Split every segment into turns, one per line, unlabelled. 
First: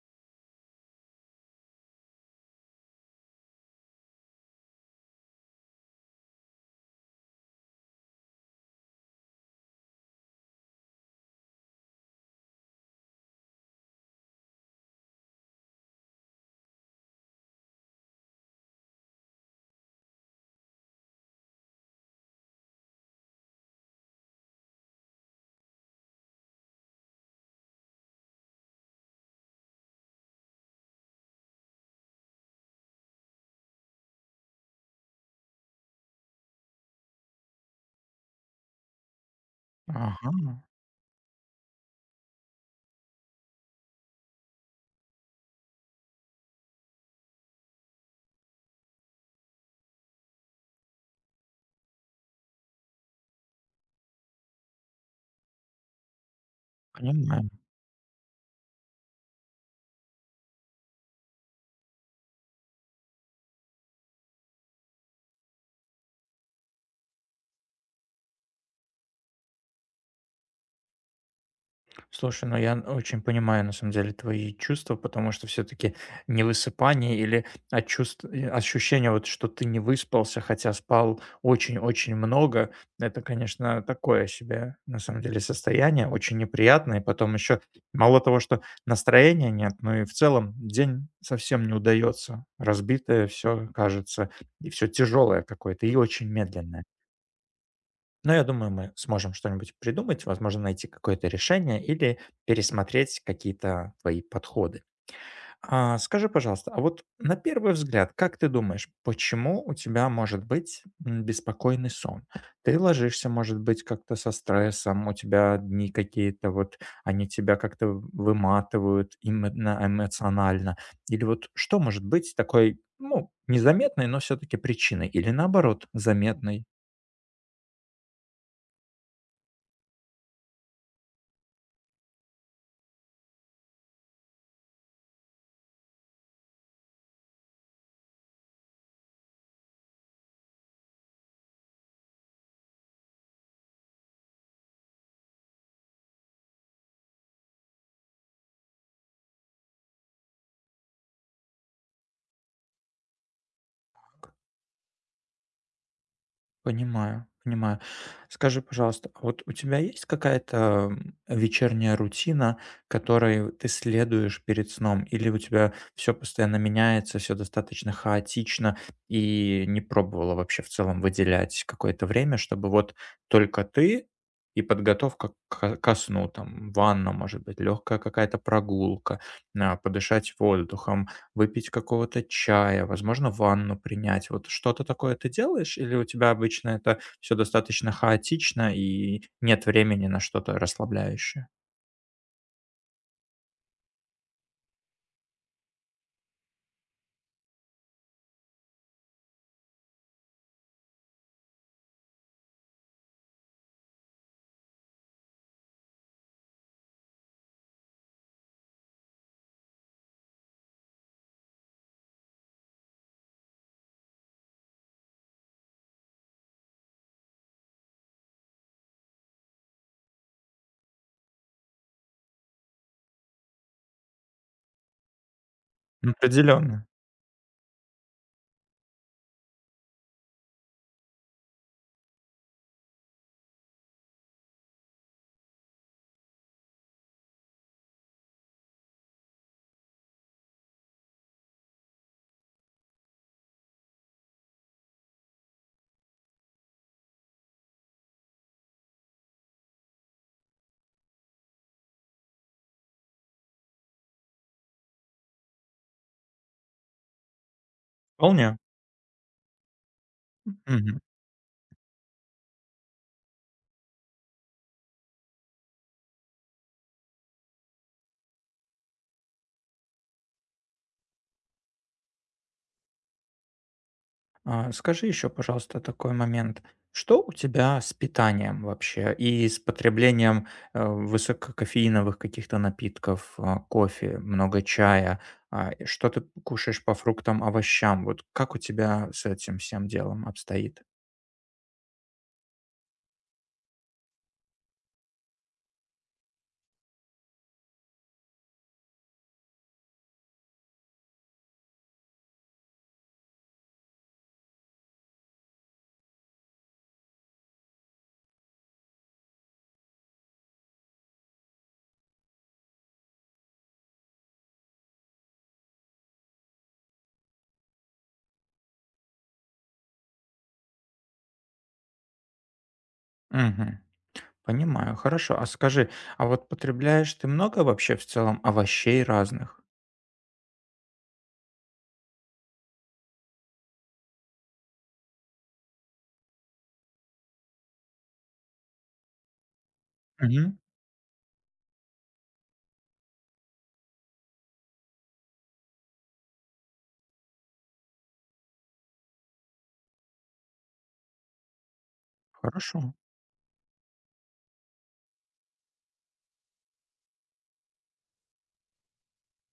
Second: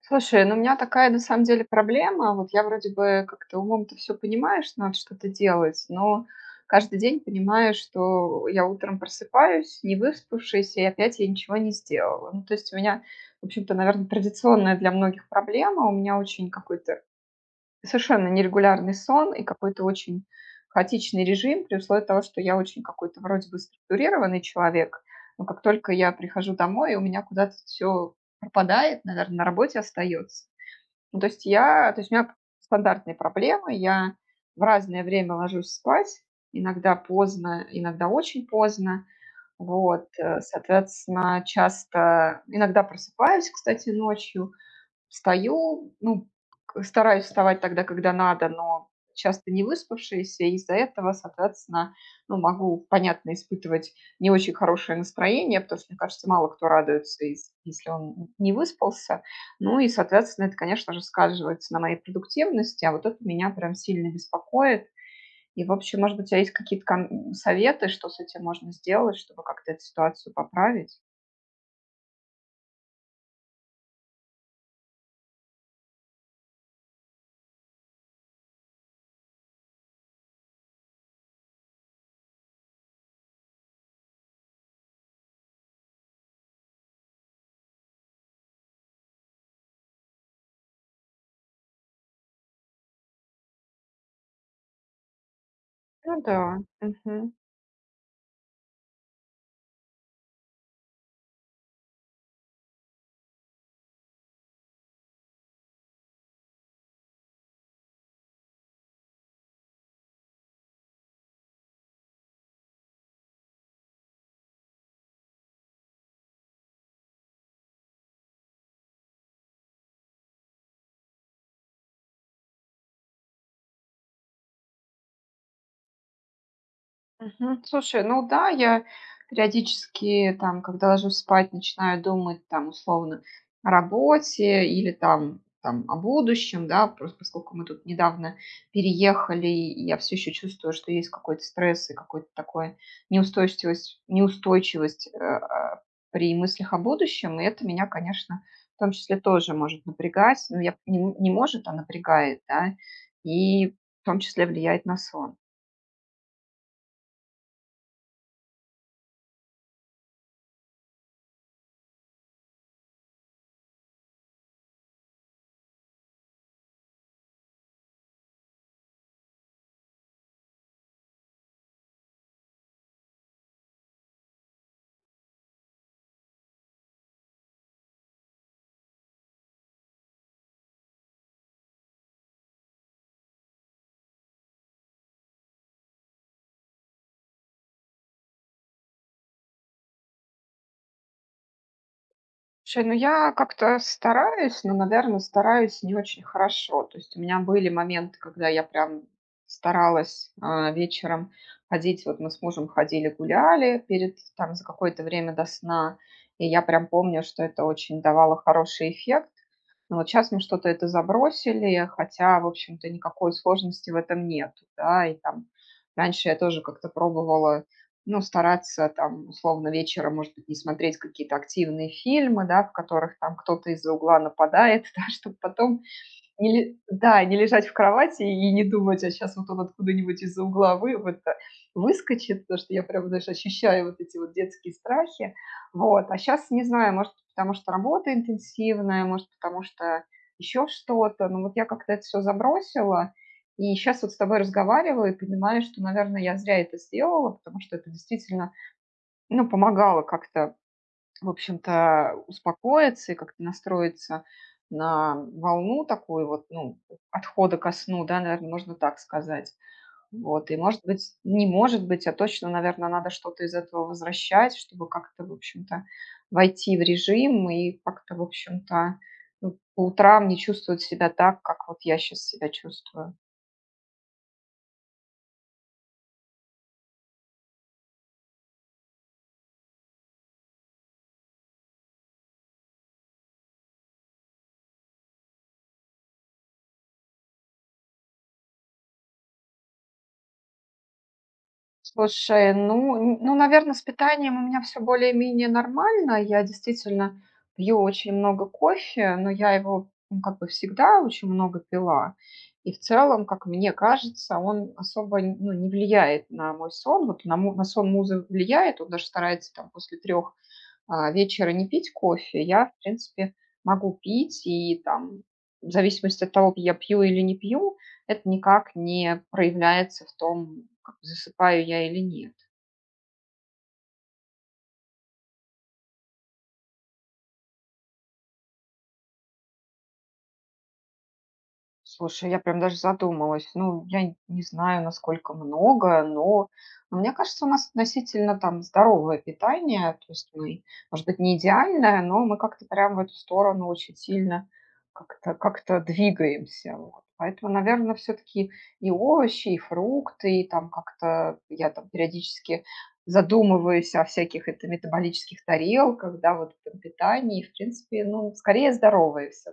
Слушай, ну у меня такая на самом деле проблема. Вот я вроде бы как-то умом-то все понимаешь, надо что-то делать, но каждый день понимаю, что я утром просыпаюсь, не выспавшись, и опять я ничего не сделала. Ну, то есть у меня, в общем-то, наверное, традиционная для многих проблема. У меня очень какой-то совершенно нерегулярный сон и какой-то очень хаотичный режим, при условии того, что я очень какой-то вроде бы структурированный человек. Но как только я прихожу домой, у меня куда-то все пропадает, наверное, на работе остается. Ну, то есть у меня стандартные проблемы. Я в разное время ложусь спать, иногда поздно, иногда очень поздно. Вот,
Ага,
соответственно, часто иногда просыпаюсь, кстати, ночью. Встаю, ну, к стараюсь вставать тогда, когда надо, но часто не выспавшаяся, и из-за этого, соответственно, ну, могу, понятно, испытывать не очень хорошее настроение, потому что, мне кажется, мало кто радуется,
понимаю.
ес если он не выспался. Ну и, соответственно, это, конечно же, сказывается на моей продуктивности, а вот это меня прям сильно беспокоит. И, в общем, может быть, у тебя есть какие-то кон советы, что с этим можно сделать, чтобы как-то эту ситуацию поправить?
Слушай, ну я очень понимаю на самом деле твои чувства, потому что все-таки невысыпание или ощущение вот, что ты не выспался, хотя спал очень-очень много, это, конечно, такое себе на самом деле состояние, очень неприятное. И потом еще мало того, что настроения нет, но и в целом день совсем не удается. Разбитое все кажется, и все тяжелое какое-то, и
Ну
очень
да.
медленное.
Мгм.
Но я думаю, мы сможем что-нибудь придумать, возможно, найти какое-то решение или пересмотреть какие-то твои подходы. Скажи, пожалуйста, а вот на первый взгляд, как ты думаешь, почему у тебя может быть беспокойный сон? Ты ложишься, может быть, как-то со стрессом, у тебя дни какие-то, вот они тебя как-то выматывают именно эмоционально. Или вот что может быть такой, ну, незаметной, но все-таки причиной? Или наоборот, заметной?
Мгм. Слушай, ну да, я периодически, там, когда ложусь спать, начинаю думать, там, условно, о работе или там о будущем, да, просто поскольку мы тут недавно переехали, и я все еще чувствую, что есть какой-то стресс и какой-то такой неустойчивость при мыслях о будущем, и это меня, конечно, в том числе тоже может напрягать, но я не, не может, а напрягает, да, и в том числе влияет на сон.
Понимаю, понимаю. Скажи, пожалуйста, а вот у тебя есть какая-то вечерняя рутина, которой ты следуешь перед сном, или у тебя все постоянно меняется, все достаточно хаотично, и не пробовала вообще в целом выделять какое-то время, чтобы вот только ты и подготовка ко сну, там, ванна, может быть, легкая какая-то прогулка, подышать воздухом, выпить какого-то чая, возможно, ванну принять. Вот что-то такое ты делаешь или у тебя обычно это все достаточно хаотично и нет времени на что-то расслабляющее?
Слушай, ну я как-то стараюсь, но, наверное, стараюсь не очень хорошо. То есть у меня были моменты, когда я прям старалась вечером ходить. Вот мы с мужем ходили, гуляли перед там за какое-то время до сна. И я прям помню, что это очень давало хороший эффект. Но вот сейчас мне что-то это забросили, хотя, в общем-то, никакой сложности в этом нет, да. И там раньше я тоже как-то пробовала, ну, стараться там, условно, вечером, может быть, не смотреть какие-то активные фильмы, да, в которых там кто-то из-за угла нападает, да, чтобы потом не ле
Определенно.
да, не лежать в кровати и не думать: "А сейчас вот он откуда-нибудь из-за угла вы вот, выскочит". Потому что я прям, знаешь, ощущаю вот эти вот детские страхи. Вот. А сейчас не знаю, может, потому что работа интенсивная, может, потому что еще что-то. Но вот я как-то это все забросила. И сейчас вот с тобой разговариваю и понимаю, что, наверное, я зря это сделала, потому что это действительно, ну, помогало как-то в общем-то, успокоиться и как-то настроиться на волну такую вот, ну, отхода ко сну, да, наверное,
Вполне.
можно так сказать. Вот, и может
Мгм.
быть, не может быть, а точно, наверное, надо что-то из этого возвращать, чтобы как-то, в общем-то, войти в режим и как-то, в общем-то, ну, по утрам не чувствовать себя так, как вот я сейчас себя чувствую.
Скажи еще, пожалуйста, такой момент. Что у тебя с питанием вообще и с потреблением, высококофеиновых каких-то напитков, кофе, много чая? И что ты кушаешь по фруктам, овощам? Вот как у тебя с этим всем делом обстоит?
Слушай, ну н ну, наверное, с питанием у меня все более-менее нормально. Я действительно пью очень много кофе, но я его, ну, как бы всегда очень много пила. И в целом, как мне кажется, он особо, ну, не влияет на мой сон. Вот на сон музы влияет, он даже старается там после трех вечера не пить кофе, я, в принципе, могу пить, и там в зависимости от того, я пью или не пью, это никак не проявляется в том, как засыпаю я или нет.
Мгм. Понимаю, хорошо. А скажи, а вот потребляешь ты много вообще в целом овощей разных?
Слушай, я прям даже задумалась. Ну, я не знаю, насколько много, но мне кажется, у нас относительно там здоровое питание. То есть
Мгм.
мы, может быть, не идеальное, но мы как-то прям в эту сторону очень сильно как-то двигаемся. Вот. Поэтому, наверное, все-таки и овощи, и фрукты, и там как-то я там периодически
Хорошо.
задумываюсь о всяких это метаболических тарелках, да, вот в этом питании. В принципе, ну, скорее здоровые все.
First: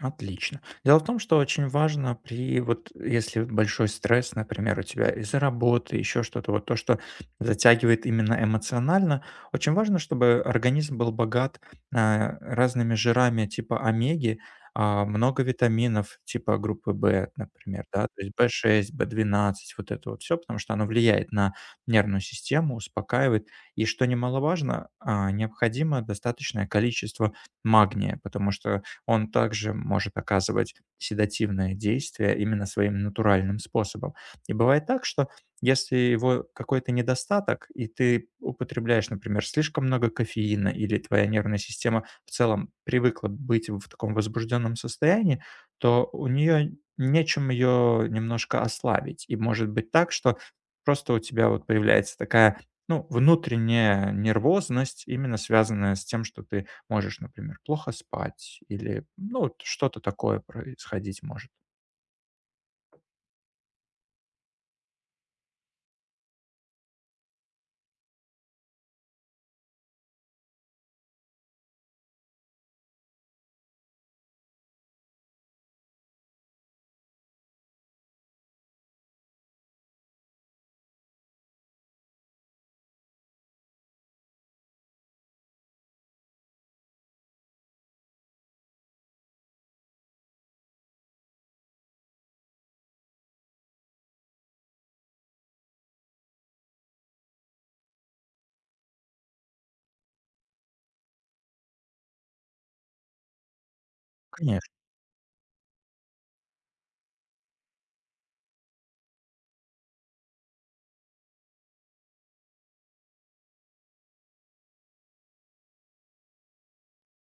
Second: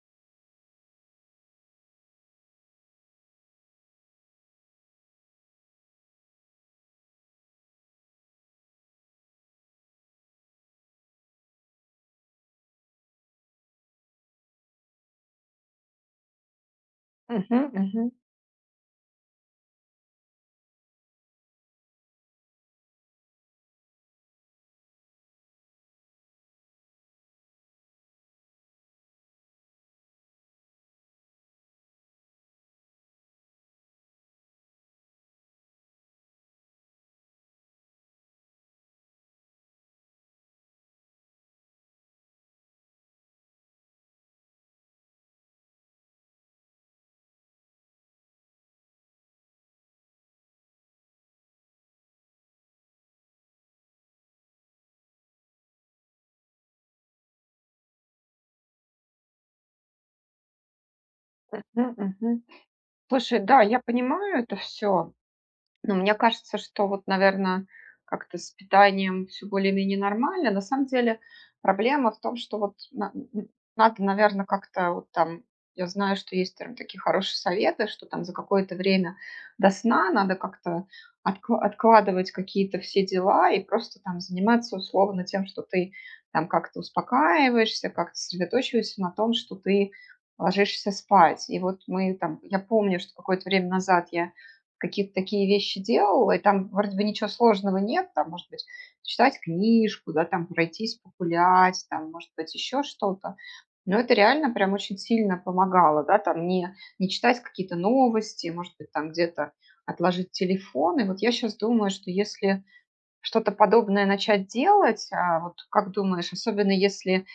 Отлично. Дело в том, что очень важно при вот если большой стресс, например, у тебя из-за работы, еще что-то, вот то, что затягивает именно эмоционально, очень важно, чтобы организм был богат разными жирами типа омеги, много витаминов типа группы В,
Мгм,
например,
мгм,
да, то есть В6, В12, вот это вот все, потому что оно влияет на нервную систему, успокаивает. И что немаловажно, необходимо достаточное количество магния, потому что он также может оказывать седативное действие именно своим натуральным способом. И бывает так, что если его какой-то недостаток, и ты употребляешь, например, слишком много кофеина, или твоя нервная система в целом привыкла быть в таком возбужденном состоянии, то у нее нечем ее немножко ослабить. И может быть так, что просто у тебя вот появляется такая, ну, внутренняя нервозность, именно связанная с тем, что ты можешь, например, плохо спать или, ну, вот что-то такое происходить может.
мгм, мгм. Слушай, да, я понимаю это все. Ну, мне кажется, что вот, наверное, как-то с питанием все более-менее нормально. На самом деле проблема в том, что вот на н надо, наверное, как-то вот там я знаю, что есть прям такие хорошие советы, что там за какое-то время до сна надо как-то откладывать какие-то все дела и просто там заниматься условно тем, что ты там как-то успокаиваешься, как-то сосредоточиваешься на том, что ты ложишься спать. И вот мы там я помню, что какое-то время назад я какие-то такие вещи делала, и там вроде бы ничего сложного нет, там, может быть, читать книжку, да, там, пройтись, погулять, там, может быть, еще что-то. Но это реально
Конечно,
прям очень сильно помогало, да, там не читать какие-то новости, может быть, там где-то отложить телефон. И вот я сейчас думаю, что если что-то подобное начать делать, вот как думаешь, особенно если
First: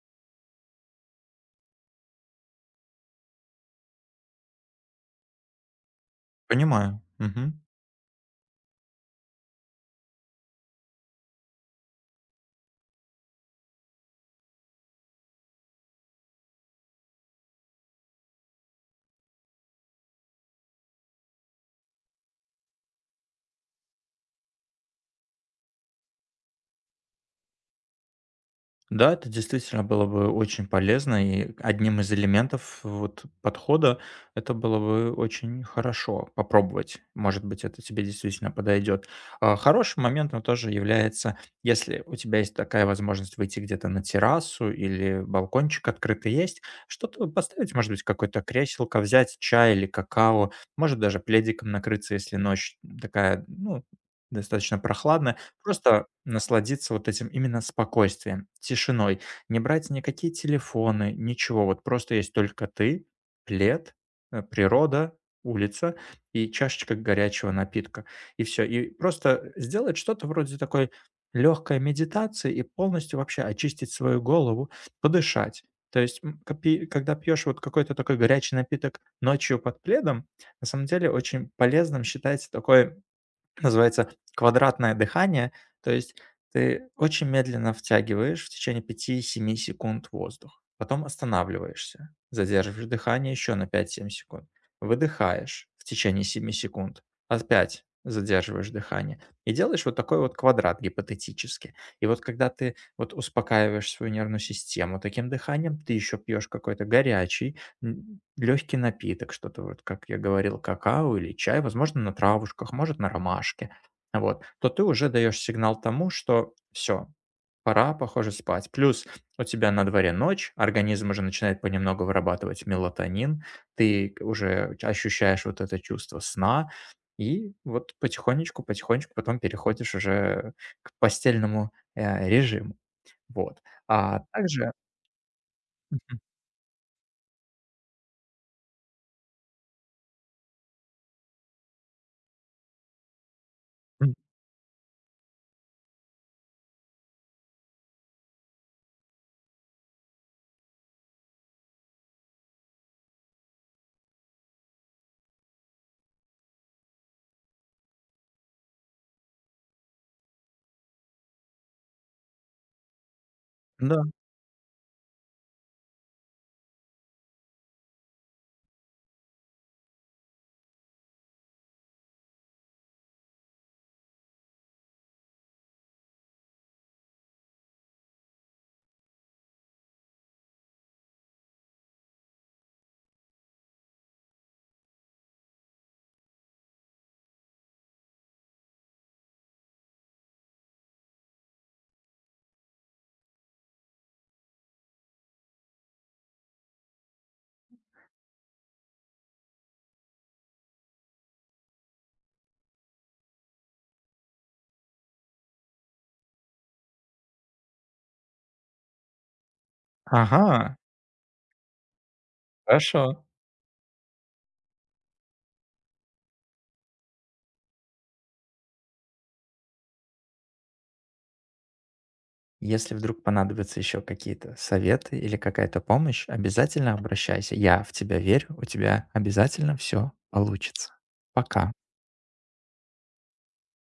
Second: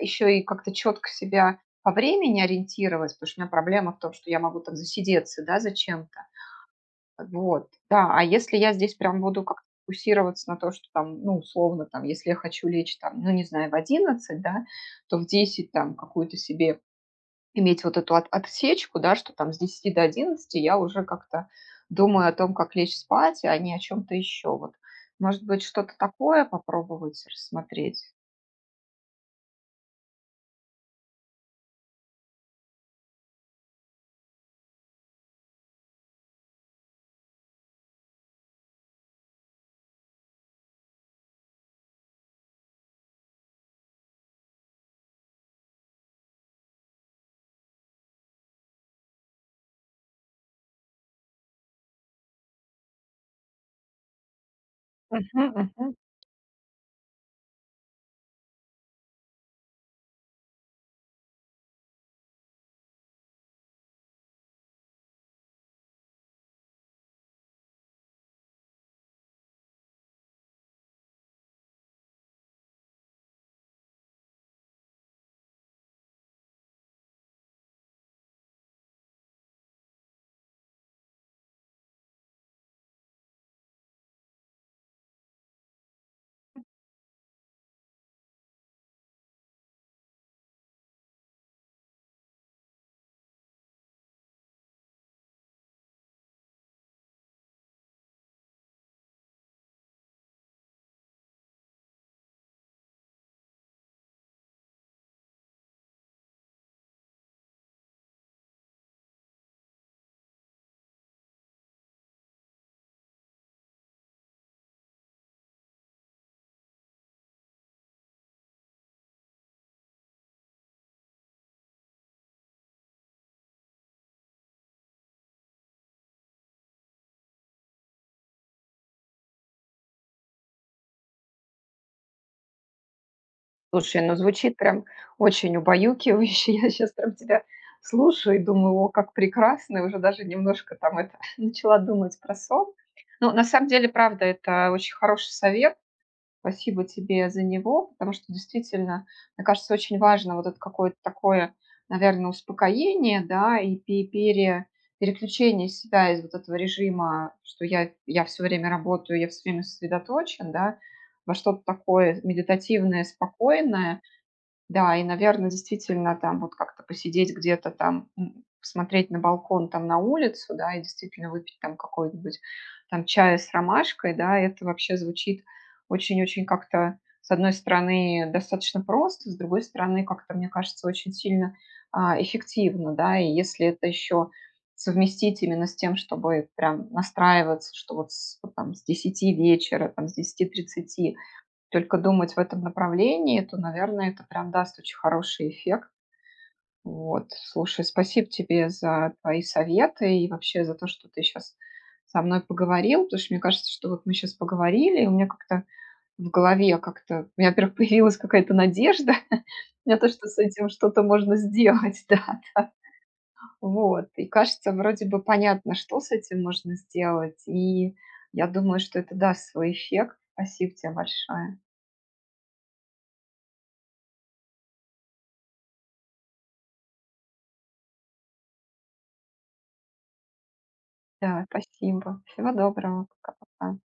еще и как-то четко себя по времени ориентировать, потому что у меня проблема в том, что я могу там засидеться, да, зачем-то,
понимаю. Мгм.
вот, да. А если я здесь прям буду как-то фокусироваться на то, что там, ну, условно, там, если я хочу лечь там, ну, не знаю, в 11, да, то в 10 там какую-то себе иметь вот эту отсечку, да, что там с 10 до 11 я уже как-то думаю о том, как лечь спать, а не о чем-то еще. Вот, может быть, что-то такое попробовать рассмотреть?
Да, это действительно было бы очень полезно, и одним из элементов вот подхода это было бы очень хорошо попробовать. Может быть, это тебе действительно подойдет. Хорошим моментом тоже является, если у тебя есть такая возможность выйти где-то на террасу или балкончик открытый есть, что-то поставить, может быть, какое-то креселко, взять чай или какао, может даже пледиком накрыться, если ночь такая, ну, достаточно прохладная.
Мгм, мгм.
Просто насладиться вот этим именно спокойствием, тишиной. Не брать никакие телефоны, ничего. Вот просто есть только ты, плед, природа, улица и чашечка горячего напитка. И все. И просто сделать что-то вроде такой легкой медитации и полностью вообще очистить свою голову, подышать. То есть, когда пьешь вот какой-то такой горячий напиток ночью под пледом, на самом деле очень полезным считается такой. Называется "Квадратное дыхание". То есть ты очень медленно втягиваешь в течение пяти-семи секунд воздух, потом останавливаешься, задерживаешь дыхание еще на пять семь секунд, выдыхаешь в течение семи секунд, опять задерживаешь дыхание и делаешь вот такой вот квадрат гипотетически. И вот когда ты вот успокаиваешь свою нервную систему таким дыханием, ты еще пьешь какой-то горячий легкий напиток, что-то вот, как я говорил, какао или чай, возможно, на травушках, может, на ромашке, вот, то ты уже даешь сигнал тому, что все пора, похоже, спать. Плюс у тебя на дворе ночь, организм уже начинает понемногу вырабатывать мелатонин, ты уже ощущаешь вот это чувство сна, и вот потихонечку, потихонечку потом переходишь уже к постельному, режиму. Вот.
Слушай, ну
А
звучит
также
прям очень
мгм,
убаюкивающе. Я сейчас прям тебя слушаю и думаю, о, как прекрасно, и уже даже немножко там это начала думать про сон. Ну, на самом деле,
м,
правда, это очень хороший совет. Спасибо тебе за него, потому что действительно, мне кажется, очень важно вот это какое-то такое, наверное, успокоение, да, и переключение себя из вот этого режима, что я все время работаю, я все время сосредоточен, да, во что-то такое медитативное, спокойное,
да.
да, и, наверное, действительно там вот как-то посидеть где-то там, посмотреть на балкон, там на улицу, да, и действительно выпить там какой-нибудь там чая с ромашкой, да, это вообще звучит очень-очень как-то, с одной стороны, достаточно просто, с другой стороны, как-то, мне кажется, очень сильно, эффективно, да. И если это еще совместить именно с тем, чтобы прям настраиваться, что вот с вот там с 10 вечера, там с 10:30 только думать в этом направлении, то, наверное, это прям даст очень хороший эффект. Вот. Слушай, спасибо тебе за твои советы и вообще за то, что ты сейчас со мной поговорил, потому что мне кажется, что вот мы сейчас поговорили, и у меня как-то в голове как-то, у меня, во-первых, появилась какая-то надежда на то, что с
Ага,
этим что-то можно сделать, да, да.
хорошо.
Вот. И кажется, вроде бы понятно, что с этим можно сделать, и я думаю, что это даст свой эффект. Спасибо тебе большое.
Если вдруг понадобятся еще какие-то советы или какая-то помощь, обязательно обращайся. Я в тебя верю, у тебя обязательно все получится.
Да,
Пока.
спасибо. Всего доброго. Пока-пока.